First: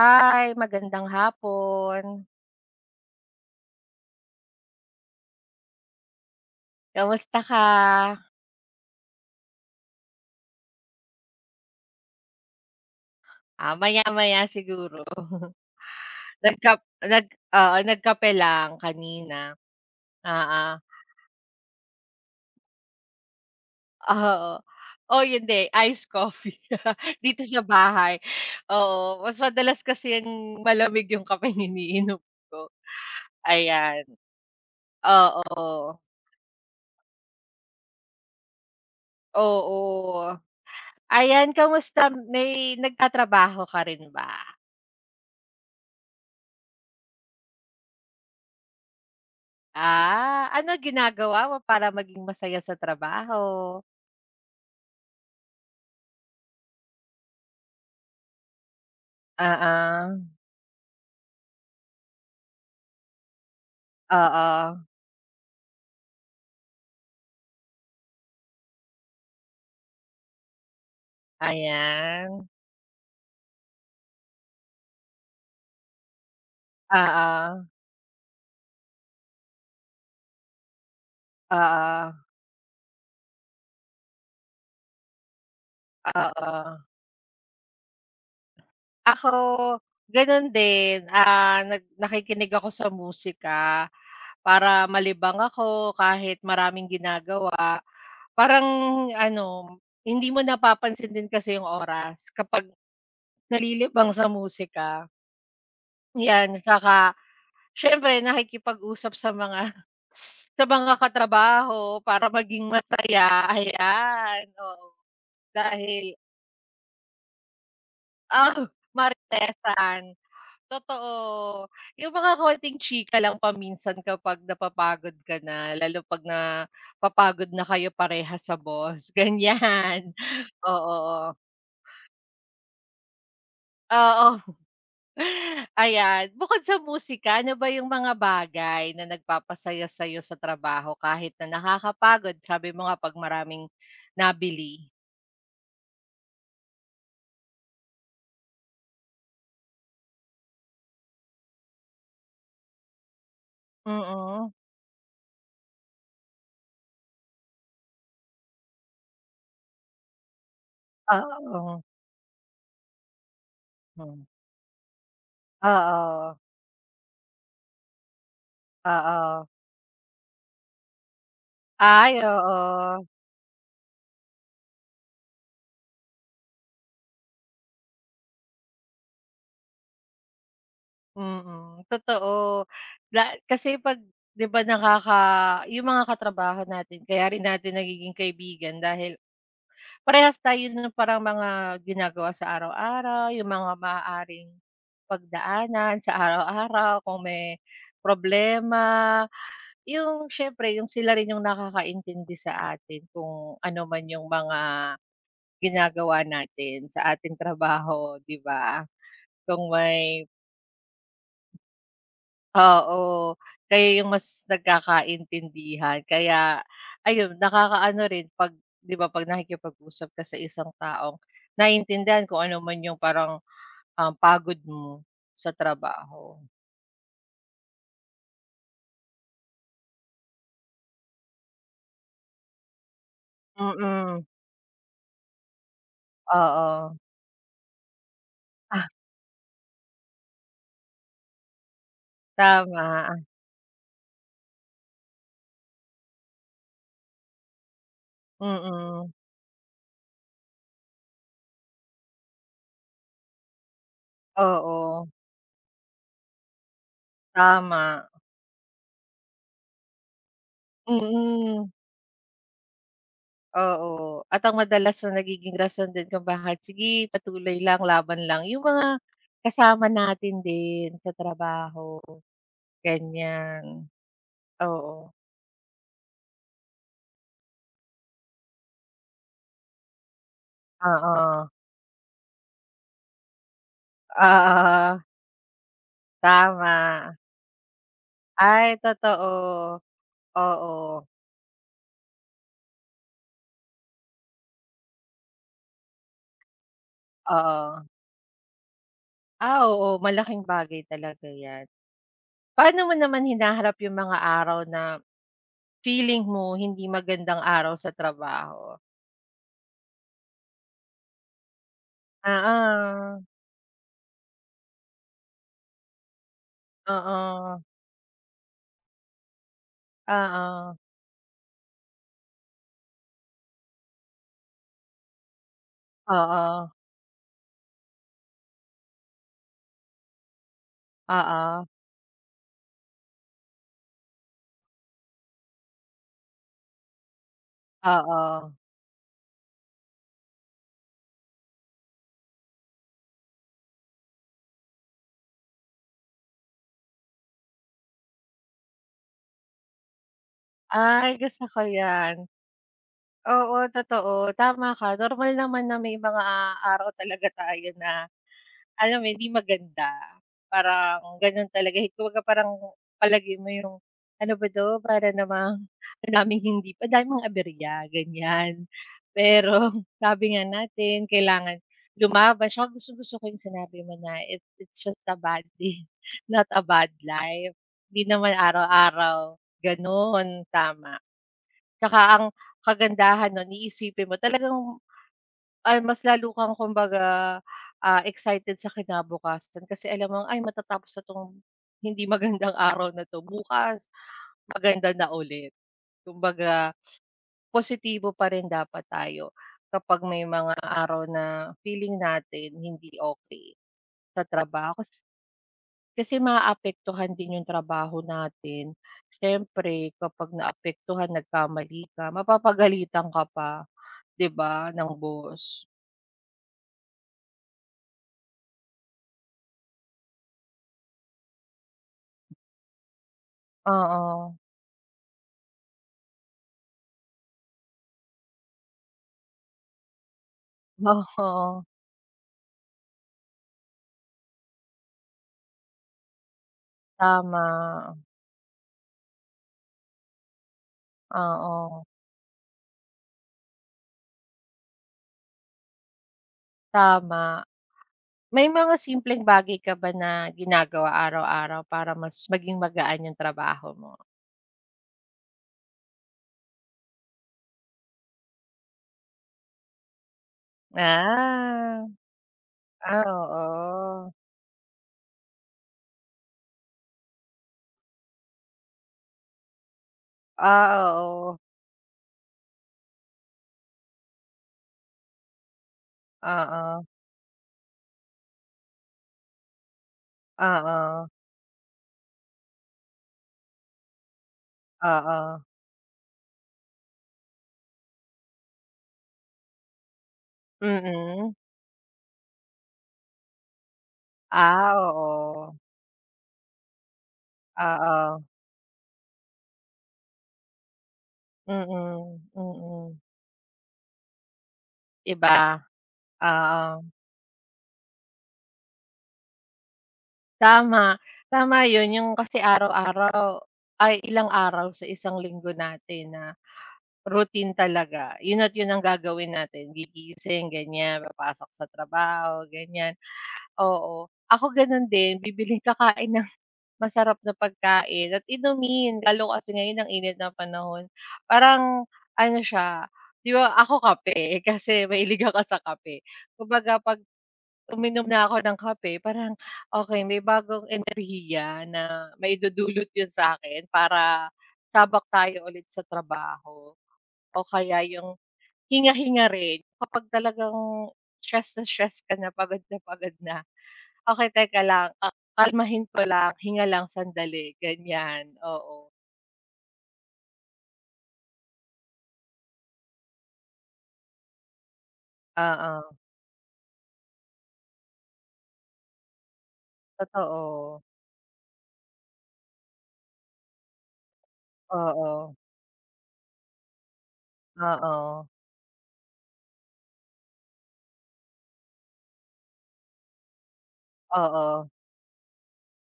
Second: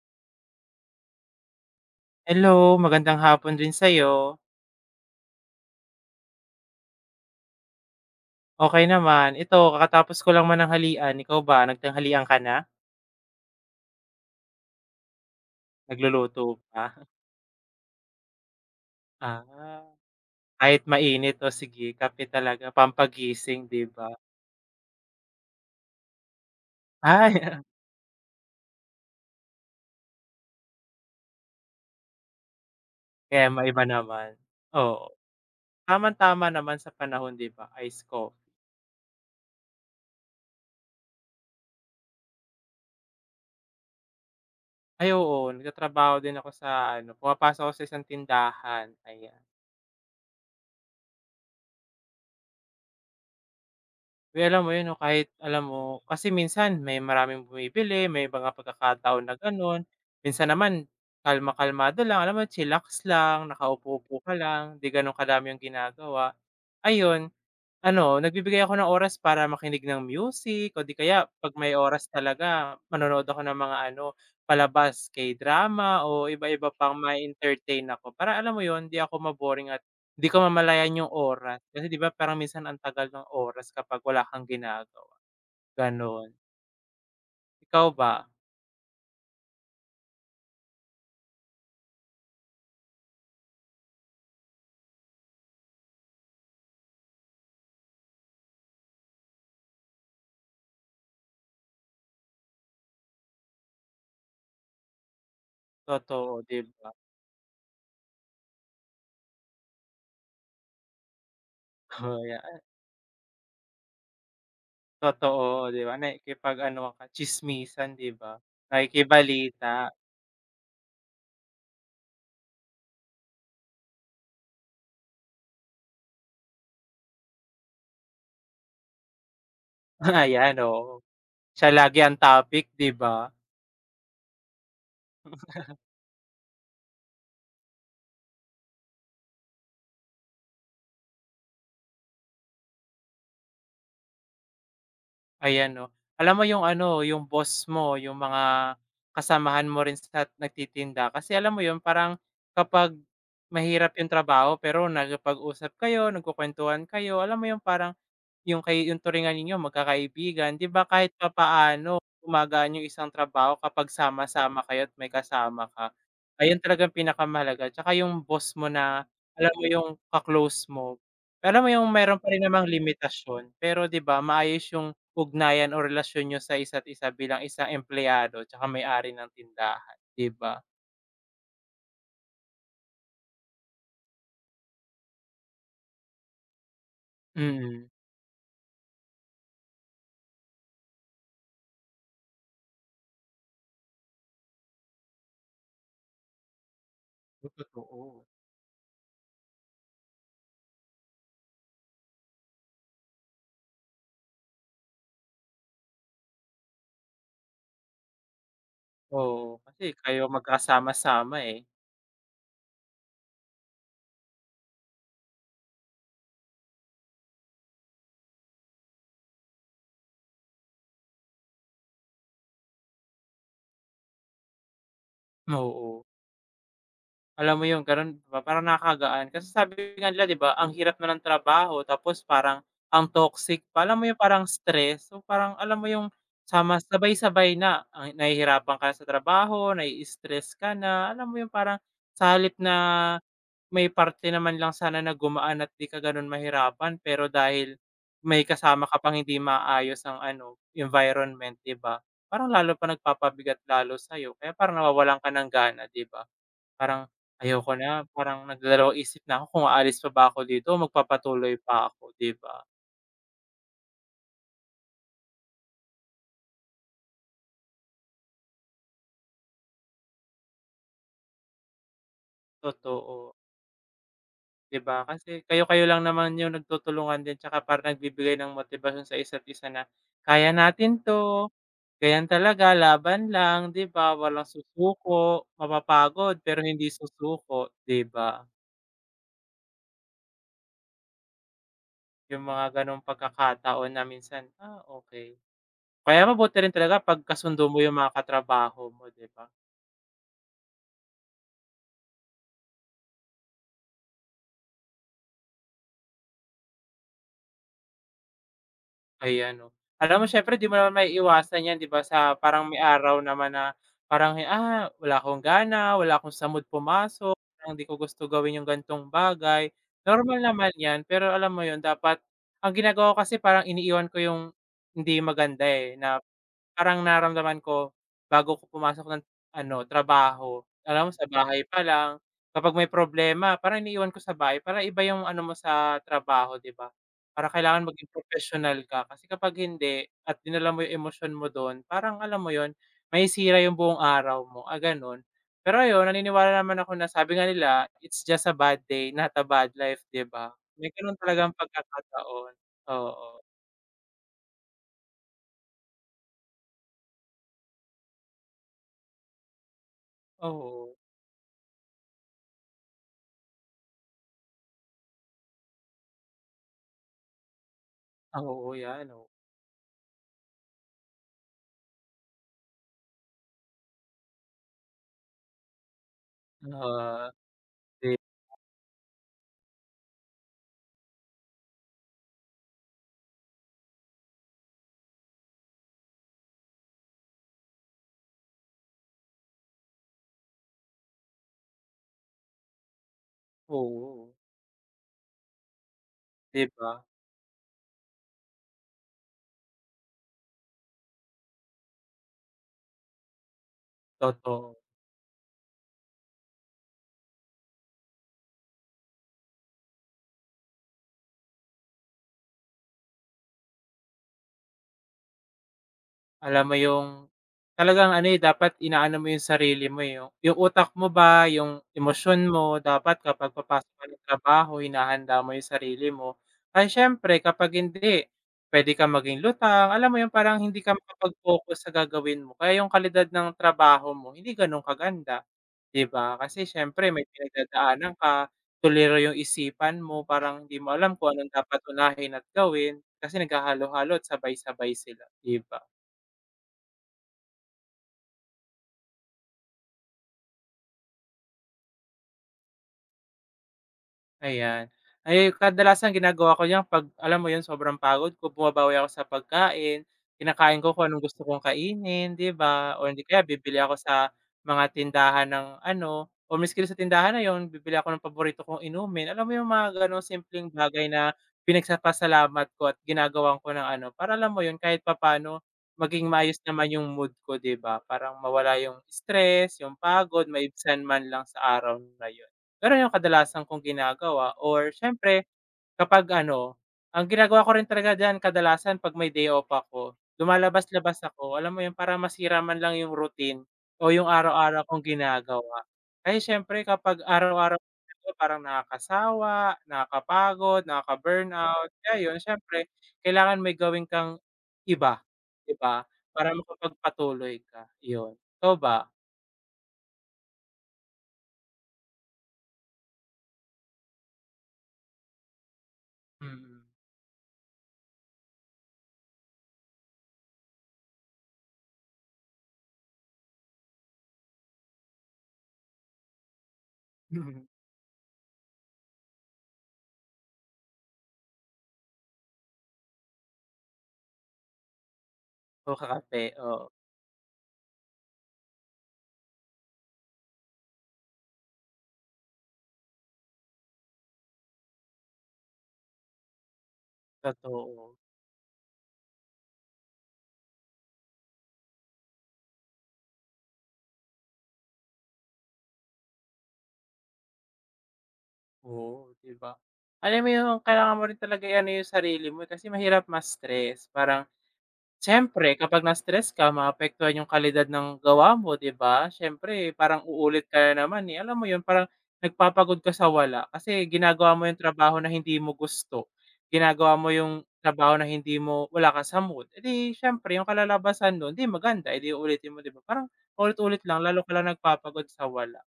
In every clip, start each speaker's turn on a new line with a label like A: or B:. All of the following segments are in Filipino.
A: Hi, magandang hapon.
B: Hello, magandang hapon din sa'yo.
A: Kamusta ka?
B: Okay naman. Ito, kakatapos ko lang mananghalian. Ikaw ba, nagtanghalian ka na?
A: Ah, maya-maya siguro.
B: Nagluluto
A: Nagkap
B: pa?
A: nag oo, nagkape lang kanina,
B: Ah,
A: oo.
B: kahit mainit, o sige kape talaga pampagising, 'di ba?
A: Oo. Oy, hindi, iced coffee
B: Ay,
A: dito sa bahay. Oo, mas madalas kasi yung malamig yung kapeng iniinom ko,
B: kaya maiba
A: ayan.
B: naman. Oo,
A: Oo,
B: tamang-tama naman sa panahon, 'di ba, ice coffee.
A: oo. Ayan, kamusta, may nagtatrabaho ka rin ba?
B: Ay oo, nagtatrabaho din ako sa ano, pumapasok ako sa isang tindahan, ayan.
A: Ah, ano ginagawa mo para maging masaya sa trabaho?
B: Uy, alam mo 'yun 'no, kahit alam mo kasi minsan may maraming bumibili, may mga pagkakataon na gano'n.
A: Oo.
B: Minsan naman kalma-kalmado lang, alam mo chillax lang, nakaupo-upo ka lang,
A: Oo,
B: 'di gano'n kadami yung ginagawa. Ayun, ano, nagbibigay ako ng oras para makinig ng music o di kaya 'pag may oras
A: ayan.
B: talaga manonood ako ng mga ano, palabas, K-drama o iba-iba pang
A: Oo,
B: ma-entertain ako. Para alam mo yon di ako ma-boring at di ko mamalayan yung oras. Kasi 'di ba
A: oo,
B: parang minsan ang tagal ng oras kapag wala kang ginagawa, gano'n.
A: oo.
B: Ikaw ba?
A: Ako gano'n din, ah, nakikinig ako sa musika para malibang ako kahit maraming ginagawa. Parang ano, hindi mo napapansin din kasi yung oras kapag nalilibang sa musika.
B: Totoo,
A: 'Yan,
B: 'di ba?
A: 'tsaka siyempre nakikipag-usap sa mga katrabaho
B: Oh,
A: para
B: yeah.
A: maging masaya, ayan, oo.
B: Totoo, 'di ba
A: Dahil,
B: nakikipag-ano ka, tsismisan, 'di ba?
A: ah,
B: Nakikibalita.
A: maritesan, totoo. Yung mga konting chika lang paminsan kapag napapagod ka na, lalo 'pag napapagod na kayo parehas sa boss, ganyan.
B: Ayan, oo.
A: Oo,
B: Siya lagi ang topic, 'di ba?
A: oo. Ayan, bukod sa musika, ano ba yung mga bagay na nagpapasaya sa'yo sa trabaho kahit na nakakapagod? Sabi mo nga 'pag maraming nabili.
B: Ayan 'no. Alam mo yung ano, yung boss mo, yung mga kasamahan mo rin sa nagtitinda kasi alam mo yun parang kapag mahirap yung
A: Mm.
B: trabaho pero nakipag-usap kayo, nagkukuwentuhan kayo, alam mo yung parang yung yung turingan ninyo magkakaibigan, 'di ba kahit
A: Oo,
B: papaano gumagaan yung isang trabaho kapag
A: hmm.
B: sama-sama kayo at may kasama ka.
A: Oo,
B: Ayun talagang pinakamahalaga tsaka yung boss mo na
A: oo.
B: alam mo yung ka-close mo, alam mo yung
A: Ay,
B: meron pa rin namang
A: oo.
B: limitasyon pero 'di ba maayos yung ugnayan o relasyon niyo sa isa't isa bilang isang empleyado tsaka may-ari ng tindahan, 'di ba?
A: Mm, totoo. La kasi 'pag 'di ba nakaka yung mga katrabaho natin kaya rin natin
B: Mm.
A: nagiging kaibigan dahil parehas tayo ng parang mga ginagawa sa araw-araw, yung mga maaaring pagdaanan sa araw-araw, kung
B: Oh,
A: may
B: totoo.
A: problema, yung siyempre yung sila rin yung nakakaintindi sa atin kung ano man yung mga ginagawa natin sa ating trabaho, 'di ba?
B: Oo,
A: Kung
B: kasi kayo
A: may
B: magkasama-sama, eh.
A: oo, kayo yung mas nagkakaintindihan kaya ayun, nakakaano rin 'pag 'di ba 'pag nakikipag-usap ka sa isang taong naiintindihan kung ano man yung parang, pagod mo sa
B: Oo.
A: trabaho.
B: Alam mo 'yun, gano'n, 'di ba, parang nakakagaan kasi sabi nga nila, 'di ba, ang hirap na ng trabaho tapos parang ang toxic pa, alam mo 'yung
A: Mm,
B: parang stress. So, parang alam mo 'yung sama
A: oo.
B: sabay-sabay na, ang nahihirapan
A: Ah,
B: ka sa trabaho, nai-stress ka na, alam mo 'yung parang sa halip na
A: Tama,
B: may parte naman lang sana na gumaan at 'di ka gano'n mahirapan pero dahil may kasama ka
A: mm.
B: pang hindi maayos ang ano, environment, 'di ba, parang lalo pa nagpapabigat lalo sa'yo kaya parang
A: Oo,
B: nawawalan ka ng gana, 'di ba? Parang ayoko na,
A: tama.
B: parang nagdadalawang isip na ako kung aalis pa ba ako dito o magpapatuloy
A: Mm.
B: pa ako, 'di ba?
A: Oo, at ang madalas na nagiging rason din kung bakit, "Sige patuloy lang, laban lang," yung mga kasama natin din sa trabaho,
B: Totoo,
A: ganyan.
B: 'di ba?
A: Oo,
B: Kasi kayo-kayo lang naman yung nagtutulungan din tsaka parang nagbibigay ng motibasyon sa isa't isa na, "Kaya natin
A: oo,
B: 'to, ganyan talaga, laban lang." 'Di ba? Walang
A: oo,
B: susuko, mapapagod pero hindi
A: tama.
B: susuko, 'di ba?
A: Ay totoo, oo,
B: Yung mga gano'ng pagkakataon na minsan, ah, okey. Kaya mabuti rin talaga 'pag kasundo mo
A: oo.
B: yung mga katrabaho mo, 'di ba?
A: Ah, oo, malaking bagay talaga 'yan. Paano mo naman hinaharap yung mga araw na feeling mo hindi magandang araw sa trabaho?
B: Ayan 'no. Alam mo siyempre 'di mo naman maiiwasan 'yan 'di ba sa parang may araw
A: Oo,
B: naman na parang, ah, wala akong gana, wala akong sa mood pumasok,
A: oo,
B: parang hindi ko gusto gawin yung ganitong bagay. Normal naman
A: oo,
B: 'yan, pero alam mo 'yun dapat ang ginagawa ko kasi parang iniiwan ko yung hindi maganda, eh, na
A: oo.
B: parang naramdaman ko bago ko pumasok ng ano trabaho, alam mo sa bahay
A: Oo,
B: pa lang kapag may problema parang iniiwan ko sa bahay para iba yung ano mo sa trabaho 'di ba? Para kailangan maging
A: oo.
B: professional ka kasi kapag hindi at dinala mo yung emosyon mo dun parang alam mo yun, masisira yung buong araw mo, ah, ganun. Pero ayun naniniwala naman ako na sabi nga nila, "It's just a bad day, not a bad life," 'di ba? May
A: Ay
B: ganun
A: gusto
B: talagang
A: ko 'yan.
B: pagkakataon, oo,
A: Oo, totoo, tama ka, normal naman na may mga araw talaga tayo na alam mo 'yun, hindi maganda.
B: oo,
A: Parang gano'n talaga, eh, kumbaga parang palagay mo yung ano ba 'to, para namang ang daming hindi, ang daming mga aberya, ganiyan.
B: oo, yan, oo.
A: Pero sabi nga natin kailangan lumaban, tsaka gustong-gusto ko yung sinabi mo na it's just a bad day, not a bad
B: Oo.
A: life. Hindi
B: Di
A: naman araw-araw gano'n, tama. Tsaka ang kagandahan nun iisipin mo talagang, ah, mas lalo kang kumbaga, ah, excited sa kinabukasan kasi alam mong, "Ay, matatapos na 'tong hindi magandang araw na 'to, bukas
B: oo,
A: maganda na ulit."
B: 'di
A: Kumbaga
B: ba?
A: positibo pa rin dapat tayo kapag may mga araw na feeling natin hindi okay sa trabaho
B: Totoo.
A: kasi maapektuhan din yung trabaho natin. Siyempre kapag naapektuhan, nagkamali ka, mapapagalitan ka pa. 'Di ba, ng boss.
B: Alam mo yung talagang ano, eh, dapat inaano mo yung sarili mo, eh, yung utak mo ba, yung emosyon mo, dapat kapag papasok ka ng
A: Oo,
B: trabaho hinahanda mo yung sarili mo. Ay siyempre kapag hindi, puwede kang maging lutang, alam mo yun parang hindi ka
A: oo,
B: makapag-focus sa gagawin mo, kaya yung kalidad ng trabaho mo hindi gano'n kaganda. 'Di ba? Kasi siyempre may
A: tama,
B: pinagdadaanan ka, tuliro yung isipan mo, parang hindi mo alam kung anong dapat
A: oo,
B: unahin at gawin, kasi naghahalo-halo at sabay-sabay sila, 'di ba?
A: tama. May mga simpleng bagay ka ba na ginagawa araw-araw para mas maging magaan yung trabaho mo?
B: Ayan. Ay, kadalasan ginagawa ko 'yan 'pag alam mo 'yun, sobrang pagod ko, bumabawi ako sa pagkain, kinakain ko kung anong gusto kong
A: Ah,
B: kainin, 'di ba?
A: ah,
B: O hindi kaya bibili ako
A: oo.
B: sa mga tindahan ng ano, o maski sa tindahan na 'yun, bibili ako ng paborito kong inumin. Alam mo 'yung mga gano'ng simpleng
A: Ah,
B: bagay na
A: oo,
B: pinagsapasalamat ko at ginagawan ko ng ano, para alam mo 'yun, kahit papaano maging maayos
A: oo,
B: naman 'yung mood ko, 'di ba? Parang mawala 'yung stress, 'yung pagod, maibsan
A: oo,
B: man lang sa araw na 'yun. Gano'n yung kadalasan kong ginagawa or
A: oo,
B: siyempre kapag ano, ang ginagawa ko rin talaga diyan kadalasan 'pag may day off ako, lumalabas-labas
A: mm.
B: ako, alam mo yun, para masira man lang yung routine o yung
A: Ah,
B: araw-araw kong
A: oo,
B: ginagawa. Kasi siyempre kapag araw-araw kong
A: oo,
B: ginagawa, parang nakakasawa, nakakapagod, nakaka-burnout, kaya
A: mm,
B: yun siyempre
A: mm.
B: kailangan may gawin kang iba,
A: Iba,
B: 'di ba, para
A: oo.
B: makapagpatuloy ka, yun. Ikaw ba?
A: Tama, tama yun yung kasi araw-araw ay ilang araw sa isang linggo natin na
B: Mm.
A: routine talaga yun at yun ang gagawin natin, gigising ganyan, papasok sa trabaho ganyan, oo. Ako ganun din, bibili, kakain ng masarap na pagkain at inumin lalo kasi ngayon ang init na panahon, parang ano siya, 'di ba ako kape kasi mahilig ako sa
B: O,
A: kape,
B: kakape,
A: kumbaga
B: oo,
A: 'pag uminom na ako ng kape parang, okey, may bagong enerhiya na maidudulot yun sa'kin para tabak tayo ulit sa trabaho. O kaya
B: totoo.
A: yung hinga-hinga rin kapag talagang stress na stress ka na, pagod na pagod na, okey, teka lang, ah, kalmahin ko lang, hinga lang sandali ganyan, oo.
B: Oo, 'di ba? Alam mo yung kailangan mo rin talaga i-ano yung sarili mo, eh, kasi mahirap ma-stress. Parang siyempre
A: Oo,
B: kapag na-stress ka maapektuhan yung kalidad ng gawa mo, 'di ba? Siyempre parang uulit ka
A: totoo.
B: na naman, eh. Alam mo yun, parang nagpapagod ka sa wala kasi ginagawa mo yung trabaho na
A: Oo,
B: hindi mo gusto, ginagawa mo yung trabaho na
A: oo,
B: hindi mo wala ka sa mood. Eh, 'di siyempre yung kalalabasan nun 'di maganda, eh, 'di uulitin mo, 'di ba? Parang ulit ulit lang lalo ka lang
A: oo,
B: nagpapagod sa wala.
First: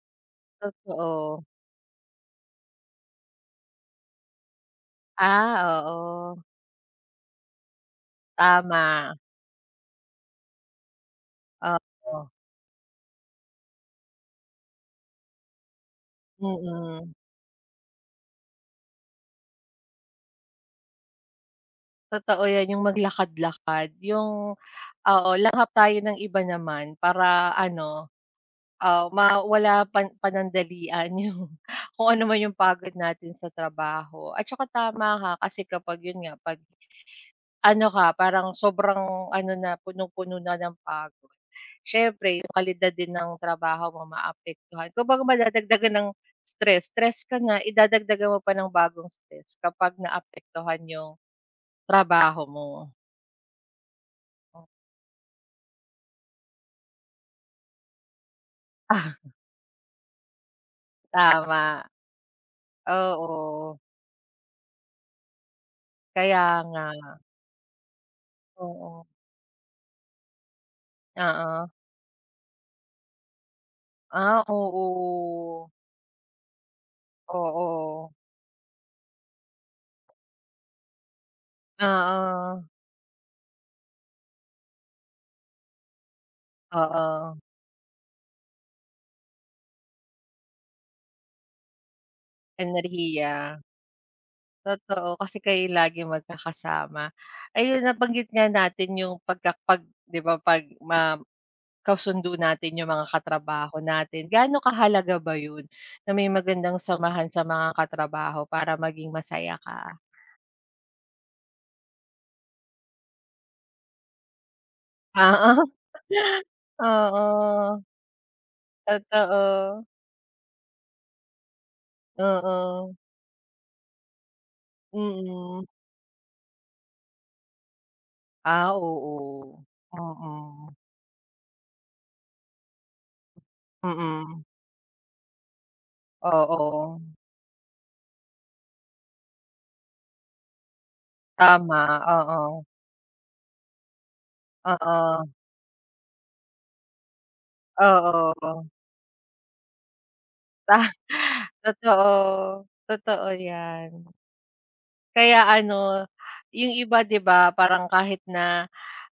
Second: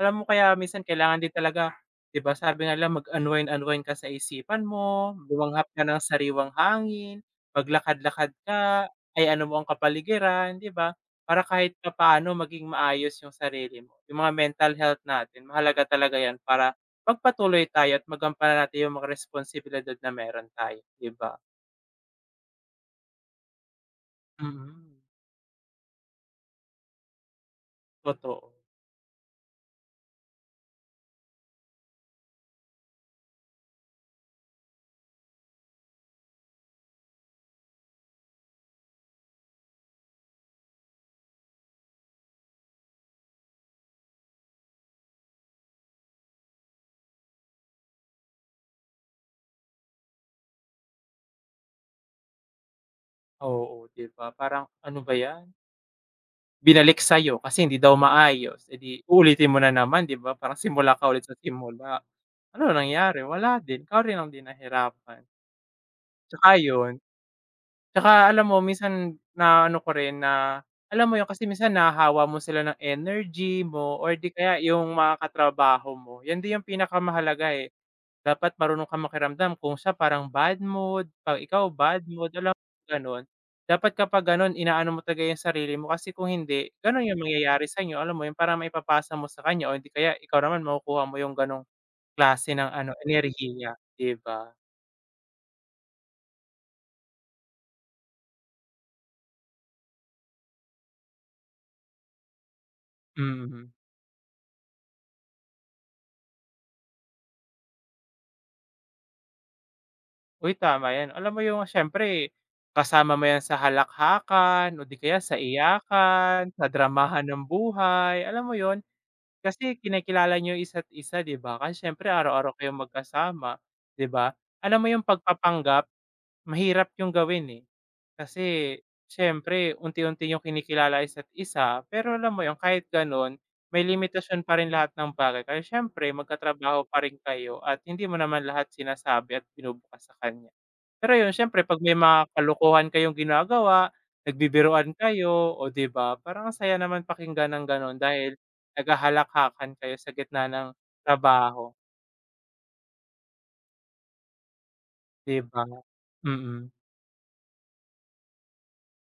B: Alam mo kaya minsan kailangan din
A: totoo.
B: talaga, 'di ba sabi nga nila mag-unwind-unwind ka sa isipan mo,
A: Ah,
B: lumanghap ka ng
A: oo,
B: sariwang hangin, maglakad-lakad ka,
A: tama,
B: ay ano mo ang kapaligiran, 'di ba? Para kahit papaano
A: oo.
B: maging maayos yung sarili mo. Yung mga mental health natin mahalaga talaga 'yan para
A: Mm,
B: magpatuloy tayo at magampanan natin yung mga responsibilidad na meron tayo, 'di ba?
A: totoo 'yan yung maglakad-lakad, yung
B: Mm,
A: oo, langhap tayo ng iba naman para ano,
B: totoo.
A: ah, mawala pan panandalian yung kung ano man yung pagod natin sa trabaho. At saka tama ka kasi kapag yun nga, 'pag ano ka parang sobrang ano na, punong-puno na ng pagod, siyempre yung kalidad din ng trabaho mo maapektuhan. Kung kumbaga madadagdagan ng stress, stress ka na, idadagdagan mo pa ng bagong stress kapag naapektuhan yung trabaho mo.
B: Oo, 'di ba parang ano ba 'yan? Binalik sa'yo kasi hindi daw maayos, eh, di
A: Ah,
B: uulitin mo na naman 'di ba parang simula ka ulit sa
A: tama.
B: simula. Ano nangyari? Wala
A: Oo,
B: din, ikaw rin din nahirapan.
A: kaya
B: Tsaka
A: nga.
B: yun, tsaka alam mo
A: Oo.
B: minsan naano ko rin na, alam mo yun kasi
A: Oo.
B: minsan nahahawa mo sila ng energy mo or di
A: Ah,
B: kaya yung mga
A: oo.
B: katrabaho mo, yan din yung pinakamahalaga, eh.
A: Oo.
B: Dapat marunong kang makiramdam kung siya parang bad mood, pag ikaw bad mood, alam
A: Oo.
B: mo gano'n. Dapat kapag gano'n inaano mo talaga 'yung sarili mo kasi kung hindi, gano'n 'yung
A: Oo,
B: mangyayari sa'yo, alam mo 'yun, parang maipapasa mo sa kanya o hindi kaya ikaw naman makukuha mo 'yung gano'ng klase ng ano,
A: enerhiya.
B: enerhiya, 'di ba?
A: Totoo, kasi kayo laging magkakasama. Ayun, nabanggit nga natin yung pagka 'pag 'di ba 'pag ma kasundo natin yung mga
B: Mm.
A: katrabaho natin. Gaano kahalaga ba yun na may magandang samahan sa mga katrabaho para maging masaya ka?
B: Uy, tama 'yan. Alam mo 'yung siyempre kasama mo 'yan sa halakhakan o di kaya sa
A: Oo,
B: iyakan, sa dramahan ng
A: oo,
B: buhay, alam mo 'yun? Kasi
A: totoo.
B: kinakilala niyo isa't isa, 'di ba? Kasi siyempre araw-araw kayong
A: Oo,
B: magkasama, 'di ba? Alam mo yung
A: mm.
B: pagpapanggap, mahirap yung gawin, eh.
A: Ah,
B: Kasi
A: oo.
B: siyempre unti-unti yung
A: Oo,
B: kinikilala isa't isa, pero alam mo yung kahit gano'n, may
A: mm.
B: limitasyon pa rin lahat ng bagay kasi siyempre magkatrabaho
A: Oo,
B: pa rin kayo at hindi mo naman lahat sinasabi at binubukas sa kanya. Pero yun siyempre 'pag
A: tama,
B: may mga
A: oo.
B: kalokohan kayong ginagawa, nagbibiruan
A: Oo,
B: kayo o 'di ba, parang ang saya naman pakinggan ng gano'n dahil
A: oo.
B: naghahalakhakan kayo sa gitna ng
A: Ta
B: trabaho,
A: totoo, totoo 'yan.
B: 'di
A: Kaya
B: ba?
A: ano,
B: Mm,
A: yung iba 'di ba, parang kahit na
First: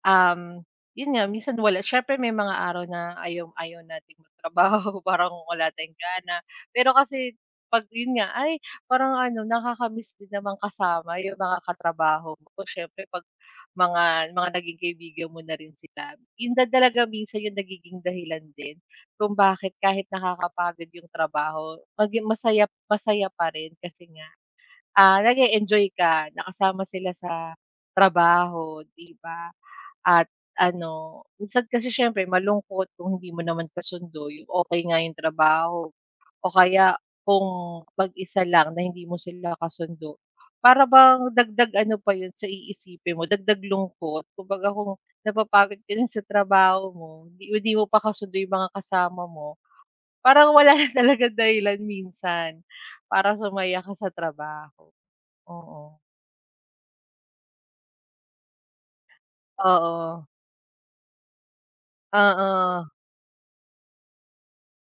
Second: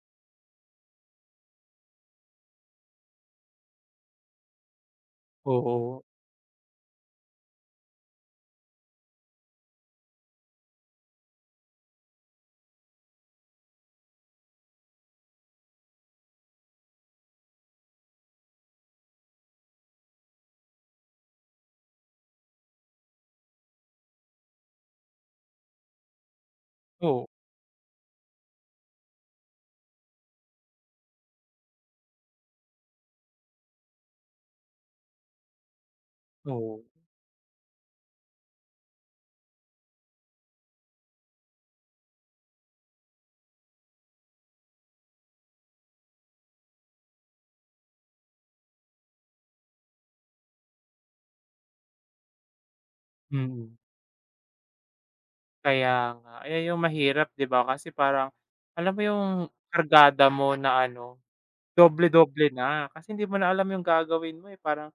A: Um, yun nga minsan wala siyempre may mga araw na ayaw ayaw nating magtrabaho, parang wala tayong
B: oo.
A: gana. Pero kasi 'pag yun nga, ay parang ano, nakaka-miss din namang kasama yung mga katrabaho mo. Siyempre 'pag mga naging kaibigan mo na rin sila. Yun na talaga minsan yung nagiging dahilan din kung bakit kahit nakakapagod yung trabaho, mag masaya masaya pa rin kasi nga, ah, nag enjoy ka, nakasama sila
B: Oo,
A: sa trabaho, 'di ba? At ano, minsan kasi syempre malungkot kung hindi mo naman kasundo yung okey nga yung trabaho o
B: oo,
A: kaya kung mag-isa lang na hindi mo sila kasundo, para bang dagdag ano pa yun sa iisipin mo, dagdag lungkot. Kumbaga kung napapagod ka na sa trabaho mo, hindi hindi mo pa kasundo yung mga kasama mo, parang wala na talagang dahilan minsan para
B: mm.
A: sumaya ka sa trabaho. Oo.
B: Kaya nga, ayan yung mahirap 'di ba kasi parang, alam mo yung
A: Oo.
B: kargada mo na ano, doble-doble
A: Oo.
B: na kasi hindi mo na alam yung gagawin mo, eh, parang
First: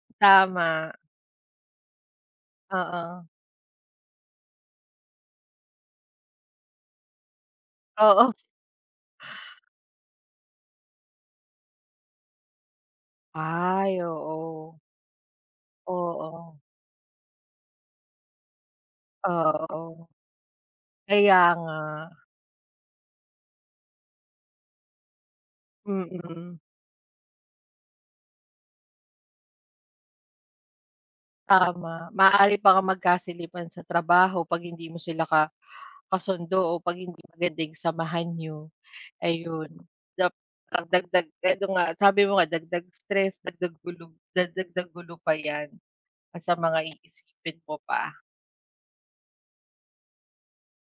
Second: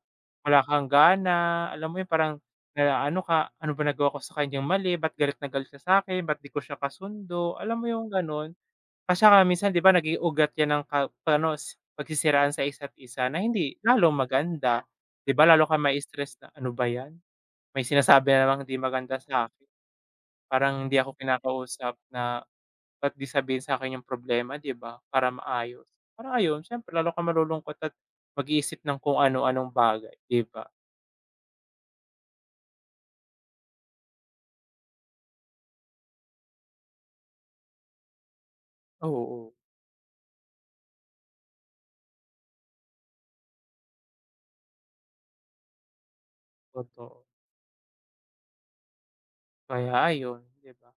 B: wala kang
A: Tama.
B: gana, alam mo yun parang na,
A: Oo.
B: ano ka, "Ano ba nagawa ko sa kanyang mali, ba't galit na galit siya sa'kin, ba't 'di ko siya kasundo?" Alam mo yung
A: Oo.
B: gano'n? Kasi saka minsan 'di ba naging ugat yan ng ka ano, pagsisiraan sa isa't isa na hindi
A: Ay,
B: lalo
A: oo.
B: maganda. 'Di ba lalo kang mai-stress na,
A: Oo,
B: "Ano ba 'yan, may sinasabi na namang hindi maganda sa'kin."
A: oo.
B: Parang hindi ako
A: Kaya nga.
B: kinakausap na ba't 'di sabihin sa'kin yung problema 'di ba, para maayos. Parang
A: Mm,
B: ayun siyempre lalo kang malulungkot at mag-iisip ng kung ano-anong bagay 'di ba?
A: tama. Maaari pa kang magkasilipan sa trabaho 'pag hindi mo sila kasundo o 'pag hindi maganda yung samahan niyo,
B: Oo, oo,
A: ayun. Dap ang dagdag eto nga, sabi mo nga, dagdag stress, dagdag gulo, dagdag gulo pa 'yan, at sa mga
B: totoo.
A: iisipin mo pa.
B: Kaya ayun, 'di ba?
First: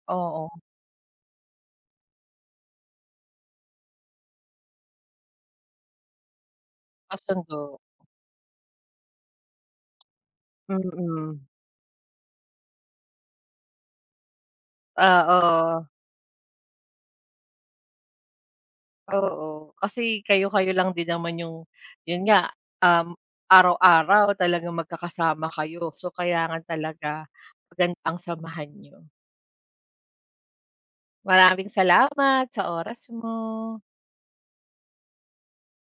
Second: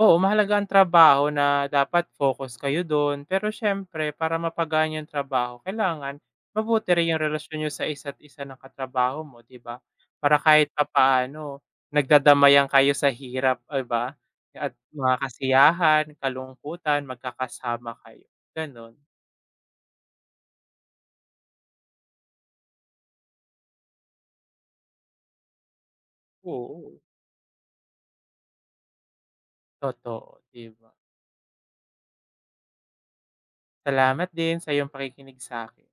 B: Oo,
A: Oo,
B: mahalaga ang trabaho na dapat focus kayo dun, pero siyempre para mapagaan yung trabaho kailangan mabuti rin yung relasyon niyo
A: kasundo.
B: sa isa't isa ng katrabaho mo, 'di ba? Para kahit
A: Mm,
B: papaano nagdadamayan kayo sa hirap, 'di ba? At mga
A: oo.
B: kasiyahan, kalungkutan, magkakasama kayo, ganun.
A: Oo, kasi kayo-kayo lang din naman yung yun nga, um, araw-araw talagang magkakasama kayo. So, kailangan
B: Oo.
A: talaga maganda ang samahan niyo.
B: Totoo, 'di ba?
A: Maraming salamat sa oras mo.
B: Salamat din sa iyong pakikinig sa'kin.